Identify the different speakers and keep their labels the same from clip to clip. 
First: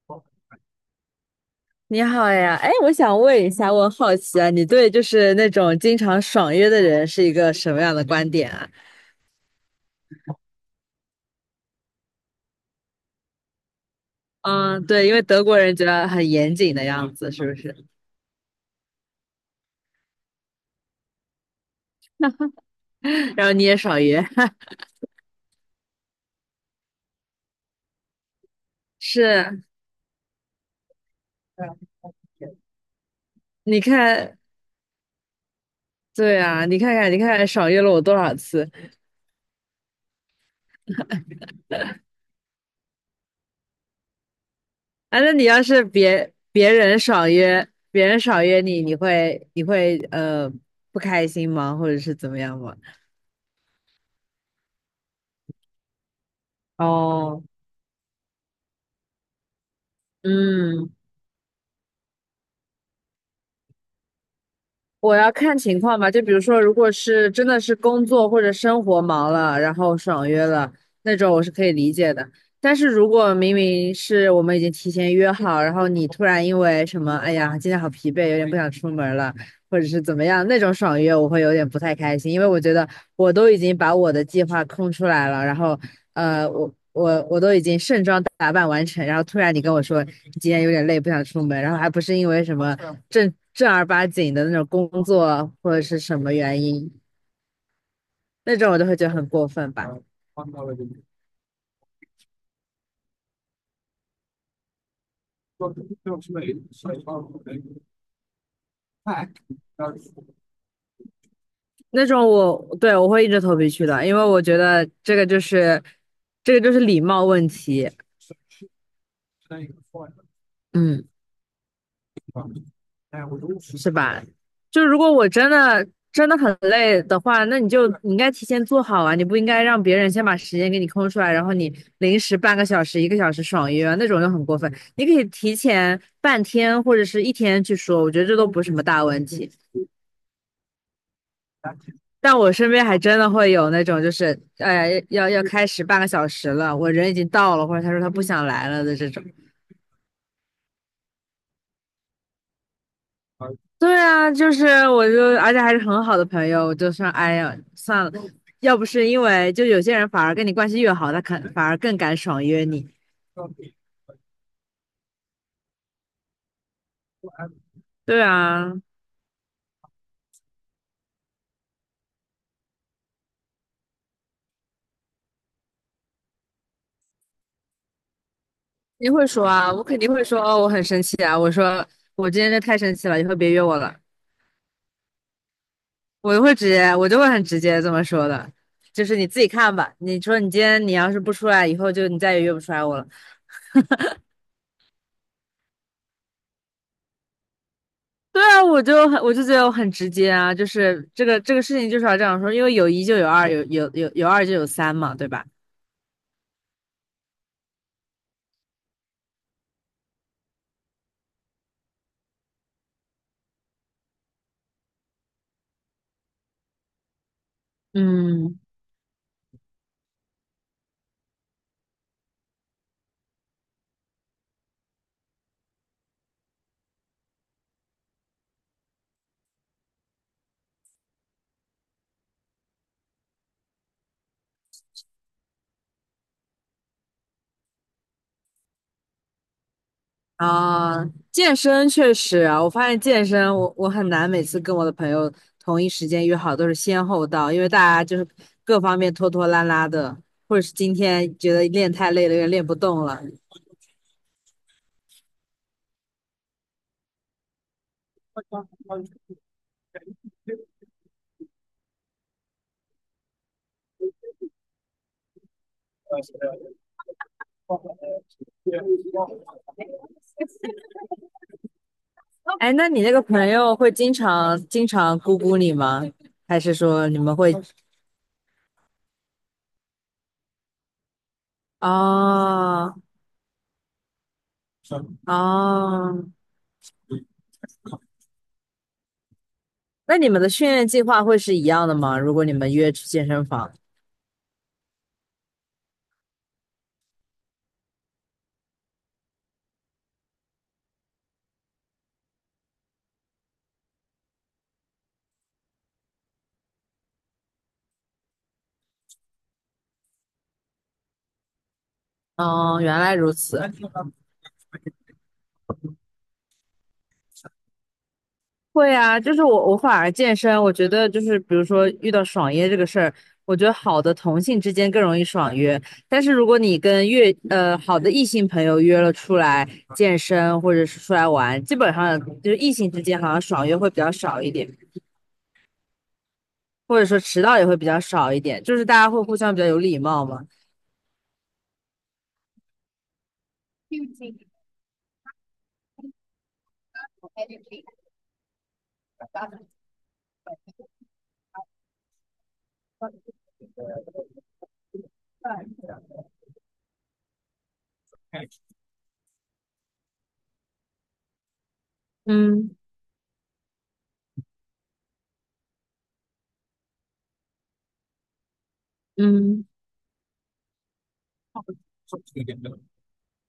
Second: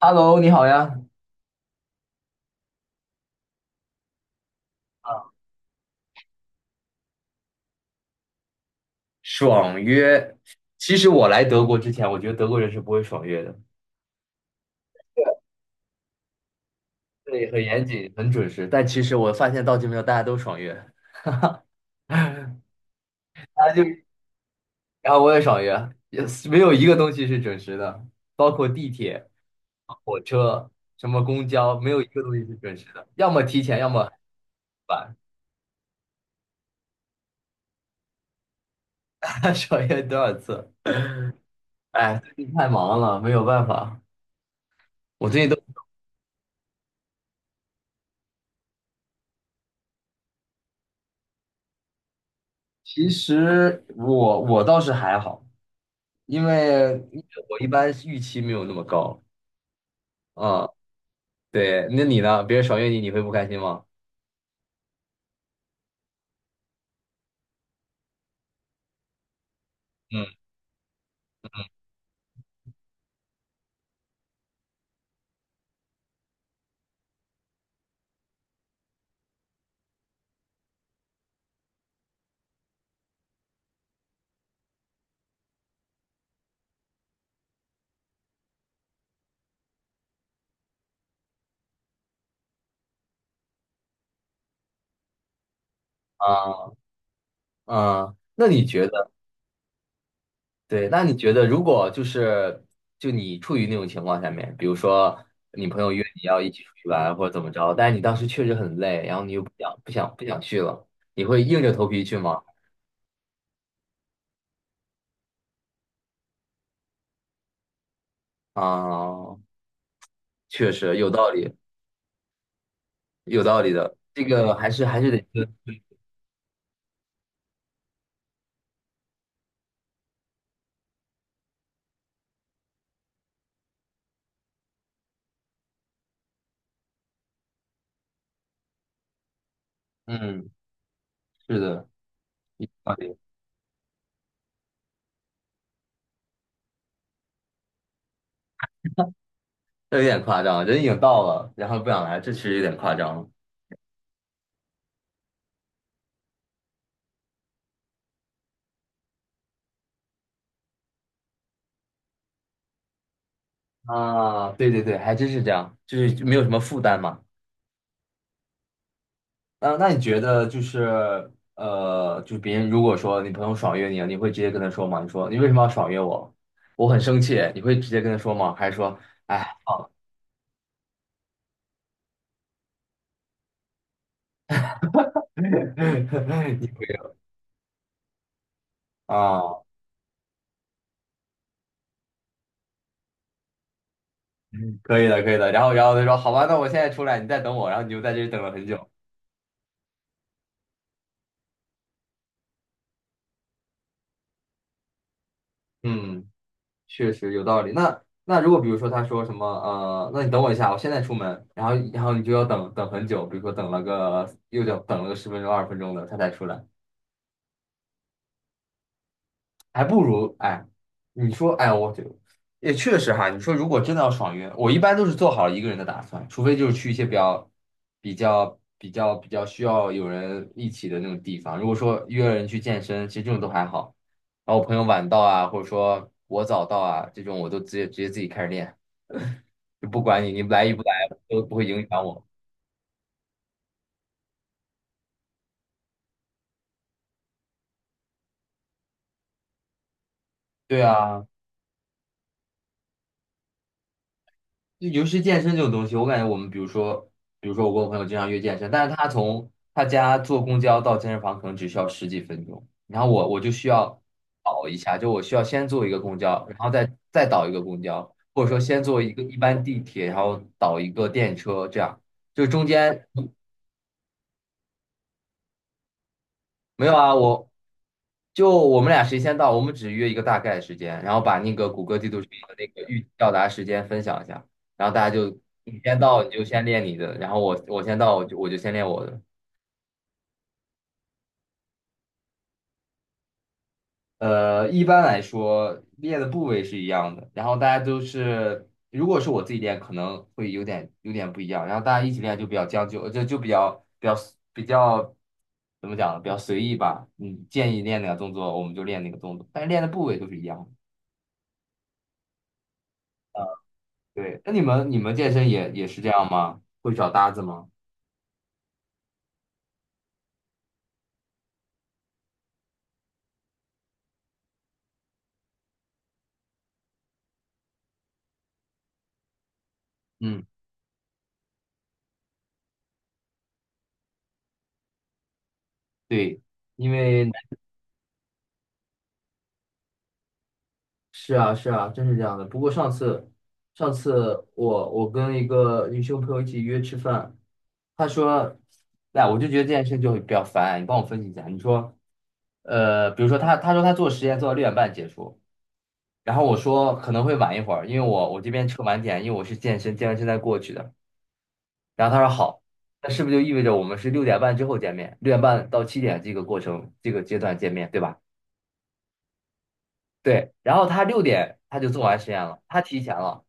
Speaker 1: Hello，你好呀。
Speaker 2: 你好呀，哎，我想问一下，我好奇啊，你对就是那种经常爽约的人是一个什么样的观点啊？
Speaker 1: 爽约，其实我来德国之前，我觉得德国人是不会爽约的，
Speaker 2: 嗯，对，因为德国人觉得很严谨的样子，是
Speaker 1: 对，
Speaker 2: 不
Speaker 1: 很严
Speaker 2: 是？
Speaker 1: 谨，很准时。但其实我发现到这边，大家都爽约，
Speaker 2: 然后你
Speaker 1: 大
Speaker 2: 也
Speaker 1: 家就，
Speaker 2: 爽约，
Speaker 1: 然后我也爽约，也是没有一个东西是准时的，包括地 铁、
Speaker 2: 是，
Speaker 1: 火车、什么公交，没有一个东西是准时的，要么提前，
Speaker 2: 你
Speaker 1: 要么
Speaker 2: 看，
Speaker 1: 晚。
Speaker 2: 对啊，你看看，你看看，爽约了我多少次
Speaker 1: 爽约多少次？哎，最近太忙了，没有办法。
Speaker 2: 啊？
Speaker 1: 我
Speaker 2: 那
Speaker 1: 最
Speaker 2: 你
Speaker 1: 近都，
Speaker 2: 要是别人爽约，别人爽约你，你会不开心吗？或者是怎么样吗？
Speaker 1: 其实我倒是还好。因为
Speaker 2: 哦，
Speaker 1: 我一般预期没有那么高啊。
Speaker 2: 嗯。
Speaker 1: 对，那你呢？别人爽约你，你会不开心吗？
Speaker 2: 我要看情况吧，就比如说，如果是真的是工作或者生活忙了，然后
Speaker 1: 嗯，
Speaker 2: 爽约了那种，我是可以理解的。但是如果明明是我们已经提前约好，然后你突然因为什么，哎呀，今天好疲惫，有点不想出门了，或者是怎么样，那种爽约，我会有点不太开心，因为我觉得我都已经把我的计划空出来了，然后我都已经盛装打扮完成，然后突然你跟我说你今天有点累，不想出门，然后还不是因为什么。正正儿八经的那种工作或者是什么原
Speaker 1: 啊
Speaker 2: 因，
Speaker 1: 啊，那
Speaker 2: 那
Speaker 1: 你
Speaker 2: 种我
Speaker 1: 觉
Speaker 2: 都会觉
Speaker 1: 得，
Speaker 2: 得很过分吧。
Speaker 1: 对，那你觉得，如果就你处于那种情况下面，比如说你朋友约你要一起出去玩或者怎么着，但是你当时确实很累，然后你又不想去了，你会硬着头皮
Speaker 2: 那
Speaker 1: 去
Speaker 2: 种
Speaker 1: 吗？
Speaker 2: 我对我会硬着头皮去的，因为我觉得这个就是礼貌问题，
Speaker 1: 啊，确实
Speaker 2: 嗯，
Speaker 1: 有道理，有道理
Speaker 2: 是
Speaker 1: 的，
Speaker 2: 吧？
Speaker 1: 这个还是
Speaker 2: 就如
Speaker 1: 还是
Speaker 2: 果我
Speaker 1: 得，
Speaker 2: 真的真的很累的话，那你就你应该提前做好啊，你不应该让别人先把时间给你空出来，然后你临时半个小时、一个小时爽约啊，那种就很过分。你可以提前半天或者是一天去说，我觉得这都不是什么大问题。
Speaker 1: 嗯，是的，
Speaker 2: 但我
Speaker 1: 有
Speaker 2: 身边
Speaker 1: 道
Speaker 2: 还
Speaker 1: 理。
Speaker 2: 真的会有那种，就是哎呀，要开始半个小时了，我人已经到了，或者他说他不想来了的这种。
Speaker 1: 这有点夸张，人已经到了，然后不想来，这其实有点夸张了。
Speaker 2: 对啊，就是我就，而且还是很好的朋友，我就说，哎呀，算了，要不是因为就有些人反而跟你关系越好，他肯反而更敢爽约你。
Speaker 1: 啊，对对对，还真是这样，就是没有什么负担嘛。
Speaker 2: 对啊，
Speaker 1: 那你觉得就是就别人如果说你朋友爽约你了，你会直接跟他说吗？你说你为什么要爽约我？我很生气，你会直接跟他说吗？还是说，
Speaker 2: 你会
Speaker 1: 哎，
Speaker 2: 说啊，我肯定会说哦，我很生气啊，我说我今天这太生气了，以后别约我了，我就会
Speaker 1: 你
Speaker 2: 直接，我就会很直接这么说的，就是你自己
Speaker 1: 啊，
Speaker 2: 看吧，你说你今天你要是不出来，以后就你再也约不出来我了。
Speaker 1: 可以的，可以的。然后他说好吧，那我现在出来，你再等我，然后你就在这里等
Speaker 2: 对
Speaker 1: 了
Speaker 2: 啊，
Speaker 1: 很
Speaker 2: 我
Speaker 1: 久。
Speaker 2: 就很，我就觉得我很直接啊，就是这个事情就是要这样说，因为有一就有二，有二就有三嘛，对吧？
Speaker 1: 嗯。确实有道理。那如果比如说他说什么那你等我一下，我现在出门，然后你就要等等很久，比如说等了个又等了个十分钟二十分钟的，他才出来，
Speaker 2: 嗯，
Speaker 1: 还不如哎，你说哎，我就也确实哈，你说如果真的要爽约，我一般都是做好一个人的打算，除非就是去一些比较需要有人一起的那种地方。如果说约了人去健身，其实这种都还好。然后我朋友晚到啊，或者说我早到啊，这种我都直接自己开始练。就不管你来与不来
Speaker 2: 啊，
Speaker 1: 都不
Speaker 2: 健
Speaker 1: 会影
Speaker 2: 身
Speaker 1: 响
Speaker 2: 确
Speaker 1: 我。
Speaker 2: 实啊，我发现健身我很难每次跟我的朋友同一时间约好，都是先后到，因为大家就是各方面拖拖拉拉的，或者是
Speaker 1: 对
Speaker 2: 今
Speaker 1: 啊，
Speaker 2: 天觉得练太累了，有点练不动了。
Speaker 1: 就尤其是健身这种东西，我感觉我们比如说我跟我朋友经常约健身，但是他从他家坐公交到健身房可能只需要十几分钟，然后我就需要倒一下，就我需要先坐一个公交，然后再倒一个公交，或者说先坐一个一般地铁，然后倒一个电车，这样就中
Speaker 2: 哎，那你
Speaker 1: 间。
Speaker 2: 那个朋友会经常咕咕你吗？还是
Speaker 1: 没有
Speaker 2: 说
Speaker 1: 啊，
Speaker 2: 你们
Speaker 1: 我
Speaker 2: 会？
Speaker 1: 就我们俩谁先到，我们只约一个大概的时间，然后把那个谷歌地图上的那个预
Speaker 2: 哦
Speaker 1: 计到达时间分享一下，然后大家就你先到
Speaker 2: 哦
Speaker 1: 你就先练你的，然后我先到我就先练我的。
Speaker 2: 那你们的训练计划会是一样的吗？如果你们约去健身房，
Speaker 1: 一般来说练的部位是一样的，然后大家都是，如果是我自己练，可能会有点不一样，然后大家一起练就比较将就，就比较怎么讲呢，比较随意吧。你建议练哪个动作，我们就练哪个动作，但是练的部位都是一样的。
Speaker 2: 嗯，原来如此。
Speaker 1: 对，那你们健身也是这样吗？会找搭子吗？
Speaker 2: 会啊，就是我反而健身，我觉得就是比如说遇到爽约这个事儿，我觉得好的同性之间更容易爽约，但是如果你跟越好的异性朋友约了出来健
Speaker 1: 嗯，
Speaker 2: 身或者是出来玩，基本上就是异性之间好像爽约会比较少一点，
Speaker 1: 对，因
Speaker 2: 或者说
Speaker 1: 为
Speaker 2: 迟到也会比较少一点，就是大家会互相比较有礼貌嘛。
Speaker 1: 是啊是啊，真是这样的。不过上次我跟一个女性朋友一起约吃饭，她说，哎，我就觉得这件事就比较烦，你帮我分析一下。你说，比如说她说她做实验做到六点半结束，然后我说可能会晚一会儿，因为我这边吃晚点，因为我是健身，健完身再过去的。然后他说好，
Speaker 2: 嗯
Speaker 1: 那是不是就意味着我们是六点半之后见面？六点半到七点这个过程这个阶段见面，对吧？
Speaker 2: 嗯。
Speaker 1: 对。然后他六点他就做完实验了，他提前了，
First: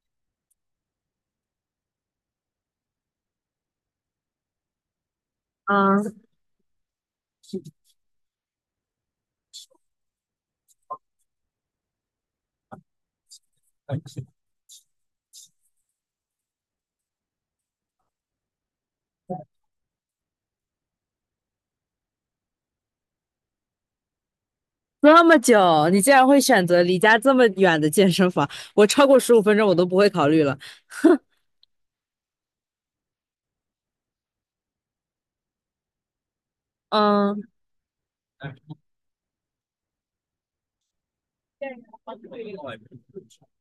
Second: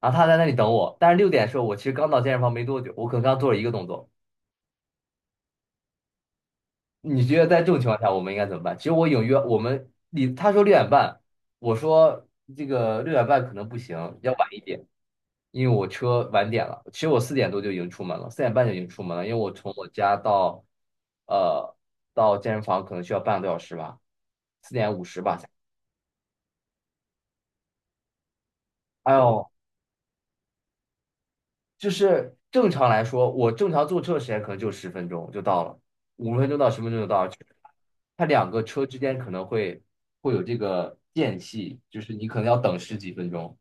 Speaker 1: 然后他在那里等我。但是六点的时候，我其实刚到健身房没多久，我可能刚做了一个动作。你觉得在这种情况下，我们应该怎么办？其实我隐约我们你他说六点半，我说这个六点半可能不行，要晚一点。因为我车晚点了，其实我4点多就已经出门了，4点半就已经出门了，因为我从我家呃到健身房可能需要半个多小时吧，4点50
Speaker 2: 这么
Speaker 1: 吧才。
Speaker 2: 久，你竟然会选择离家这么远的健身房？我超
Speaker 1: 哎
Speaker 2: 过十五
Speaker 1: 呦，
Speaker 2: 分钟我都不会考虑了。
Speaker 1: 就是正常来说，我正常坐车的时间可能就十分钟就到了，5分钟到十分钟就到了。
Speaker 2: 嗯，
Speaker 1: 它两个车之间可能会有这个间隙，就是你可能要等十几分钟。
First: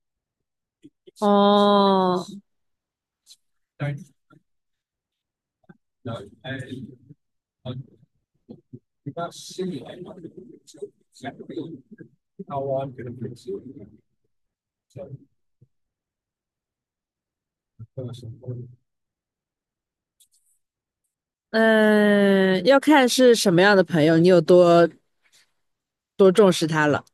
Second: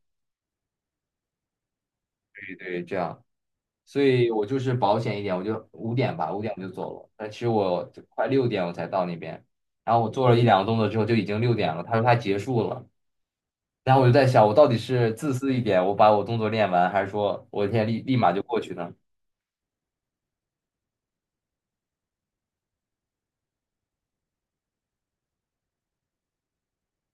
Speaker 2: 哦，
Speaker 1: 对，这样。所以我就是保险一点，我就五点吧，五点我就走了。但其实我就快六点我才到那边，然后我做了一两个动作之后就已经六点了。他说他结束了，然后我就在想，我到底是自私一点，我把我动作练完，还是说我现在立马就过去呢？
Speaker 2: 嗯，要看是什么样的朋友，你有多多重视他了。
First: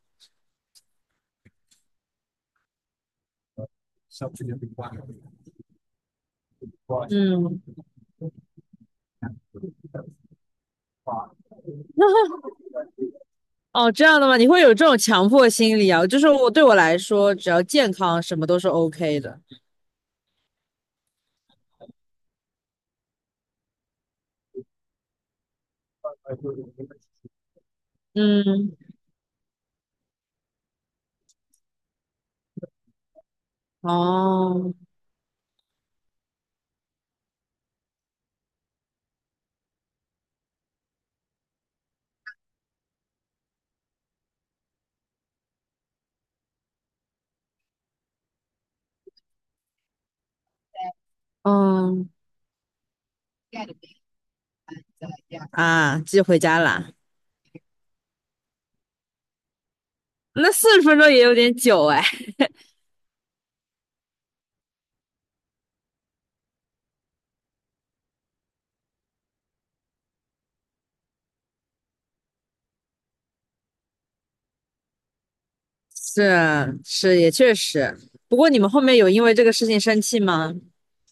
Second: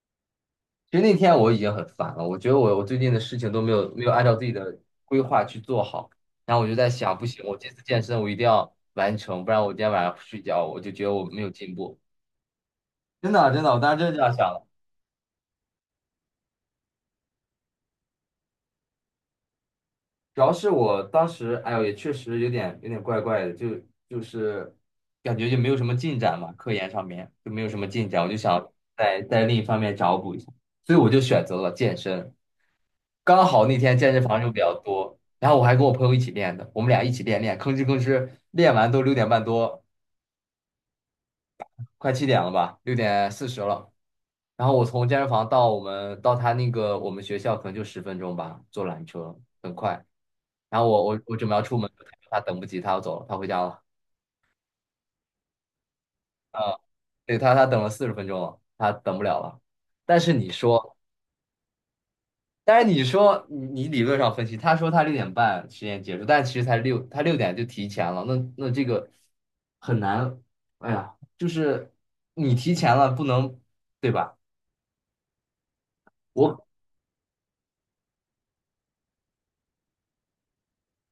Speaker 1: 其实那天我已经很烦了，我觉得我最近的事情都没有按照自己的规划去做好，然后我就在想，不行，
Speaker 2: 嗯，
Speaker 1: 我这次健身我一定要完成，不然我今天晚上不睡觉，我就觉得我没有进步。真的真的，我
Speaker 2: 哦，
Speaker 1: 当时
Speaker 2: 这
Speaker 1: 真的
Speaker 2: 样
Speaker 1: 这
Speaker 2: 的
Speaker 1: 样
Speaker 2: 吗？
Speaker 1: 想
Speaker 2: 你会
Speaker 1: 的。
Speaker 2: 有这种强迫心理啊？就是我对我来说，只要健康，什么都是 OK 的。
Speaker 1: 主要是我当时，哎呦，也确实有点怪怪的，就是感觉就没有什么进展嘛，科研上面就没有什么进展，我就想
Speaker 2: 嗯，
Speaker 1: 在另一方面找补一下，所以我就选择了健身。刚好那天健身房人比
Speaker 2: 哦，
Speaker 1: 较多，然后我还跟我朋友一起练的，我们俩一起练练，吭哧吭哧练完都六点半多，快七点了吧，6点40了。然后我从健身房到我们到他那个我们学校可能就十分钟吧，坐缆车。很快。然后我准备要出门，
Speaker 2: 嗯，
Speaker 1: 他等不及，他要走了，他回家了。
Speaker 2: 啊，寄回家
Speaker 1: 啊，
Speaker 2: 啦。
Speaker 1: 对他等了40分钟了，他等不了了。但是你
Speaker 2: 那四十
Speaker 1: 说，
Speaker 2: 分钟也有点久哎。
Speaker 1: 但是你说你理论上分析，他说他六点半实验结束，但其实他六点就提前了。那这个很难，哎呀，就是你提前了不能，对吧？我
Speaker 2: 是是，也确实。不过你们后面有因为这个事情生气吗？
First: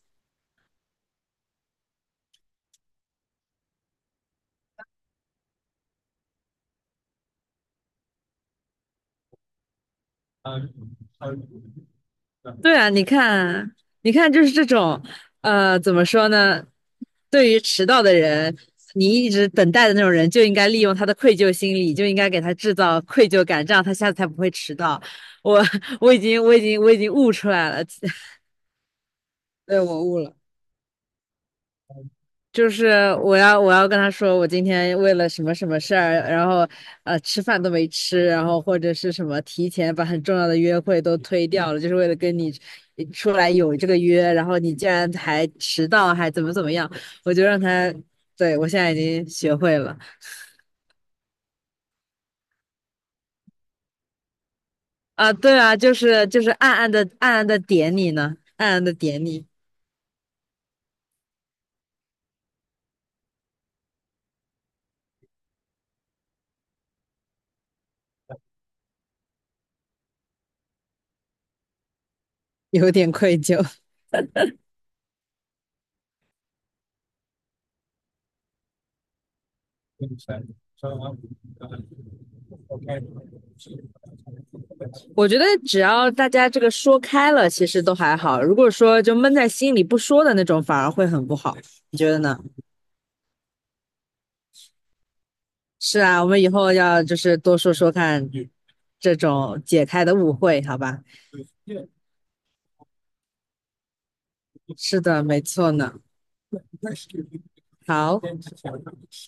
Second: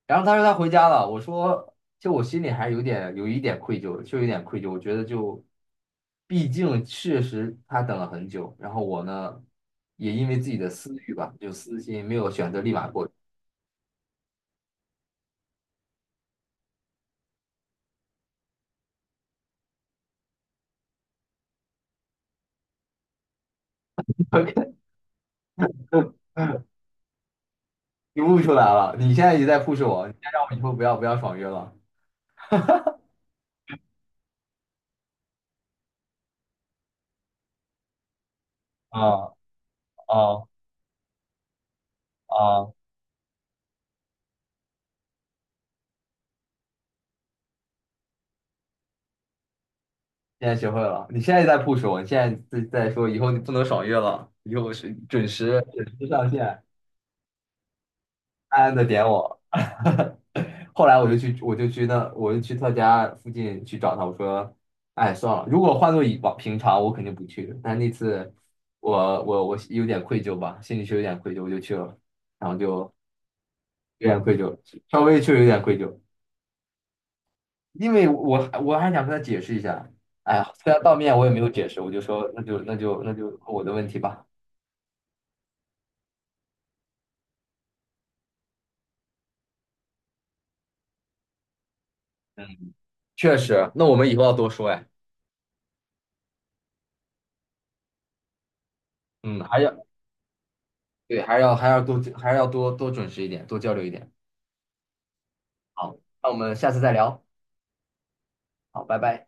Speaker 1: 然后他说他回家了，我说就我心里还有一点愧疚，就有点愧疚。我觉得就，毕竟确实他等了很久，然后我呢也因为自己的私欲吧，就私心没有选择立
Speaker 2: 对
Speaker 1: 马
Speaker 2: 啊，你
Speaker 1: 过去，
Speaker 2: 看，你看，就是这种，怎么说呢？对于迟到的人，你一直等待的那种人，就应该利用他的愧疚心理，就应该给他制造愧疚感，这样他下次才不会迟 到。我 我已经悟出来了，
Speaker 1: 你悟出来了。你现在也在
Speaker 2: 对，
Speaker 1: push
Speaker 2: 我
Speaker 1: 我，你
Speaker 2: 悟
Speaker 1: 现在
Speaker 2: 了。
Speaker 1: 让我以后不要爽约了，
Speaker 2: 就是我要跟他说，我今天为了什么什么事儿，然后吃饭都没吃，然后或者是什
Speaker 1: 啊
Speaker 2: 么提前把很重
Speaker 1: 啊
Speaker 2: 要的约会都推掉了，就是为了跟你
Speaker 1: 啊！
Speaker 2: 出来有这个约，然后你竟然还迟到，还怎么怎么样，我就让他，对，我现在已经学会了
Speaker 1: 现在学会了。你现在在 push 我，你现在在说以后你不能爽约了，以后是准
Speaker 2: 啊，对
Speaker 1: 时
Speaker 2: 啊，
Speaker 1: 准
Speaker 2: 就
Speaker 1: 时
Speaker 2: 是
Speaker 1: 上
Speaker 2: 就是
Speaker 1: 线。
Speaker 2: 暗暗的点你呢，
Speaker 1: 暗
Speaker 2: 暗
Speaker 1: 暗的
Speaker 2: 暗的
Speaker 1: 点
Speaker 2: 点
Speaker 1: 我。
Speaker 2: 你，
Speaker 1: 后来我就去他家附近去找他。我说，哎，算了，如果换做以往平常，我肯定不去。但那次我有点愧疚吧，心里是有点愧疚，我就去了，然后
Speaker 2: 有
Speaker 1: 就
Speaker 2: 点愧疚。
Speaker 1: 有点愧疚，稍微确实有点愧疚，因为我还想跟他解释一下。哎呀，虽然当面我也没有解释，我就说那就我的问题吧。
Speaker 2: 我觉得只要大家这个说开了，其实都还好。如果说就闷在心里不说的那种，反而会很不好。你觉得呢？
Speaker 1: 嗯，确实，那我们以后要多说哎。
Speaker 2: 是啊，我们以后要就是多说说看这
Speaker 1: 嗯，还
Speaker 2: 种
Speaker 1: 要。"
Speaker 2: 解开的误会，好吧？
Speaker 1: 对，还是要多多准时一点，多交流一点。
Speaker 2: 是的，没错
Speaker 1: 好，
Speaker 2: 呢。
Speaker 1: 那我们下次再聊。
Speaker 2: 好。
Speaker 1: 好，拜拜。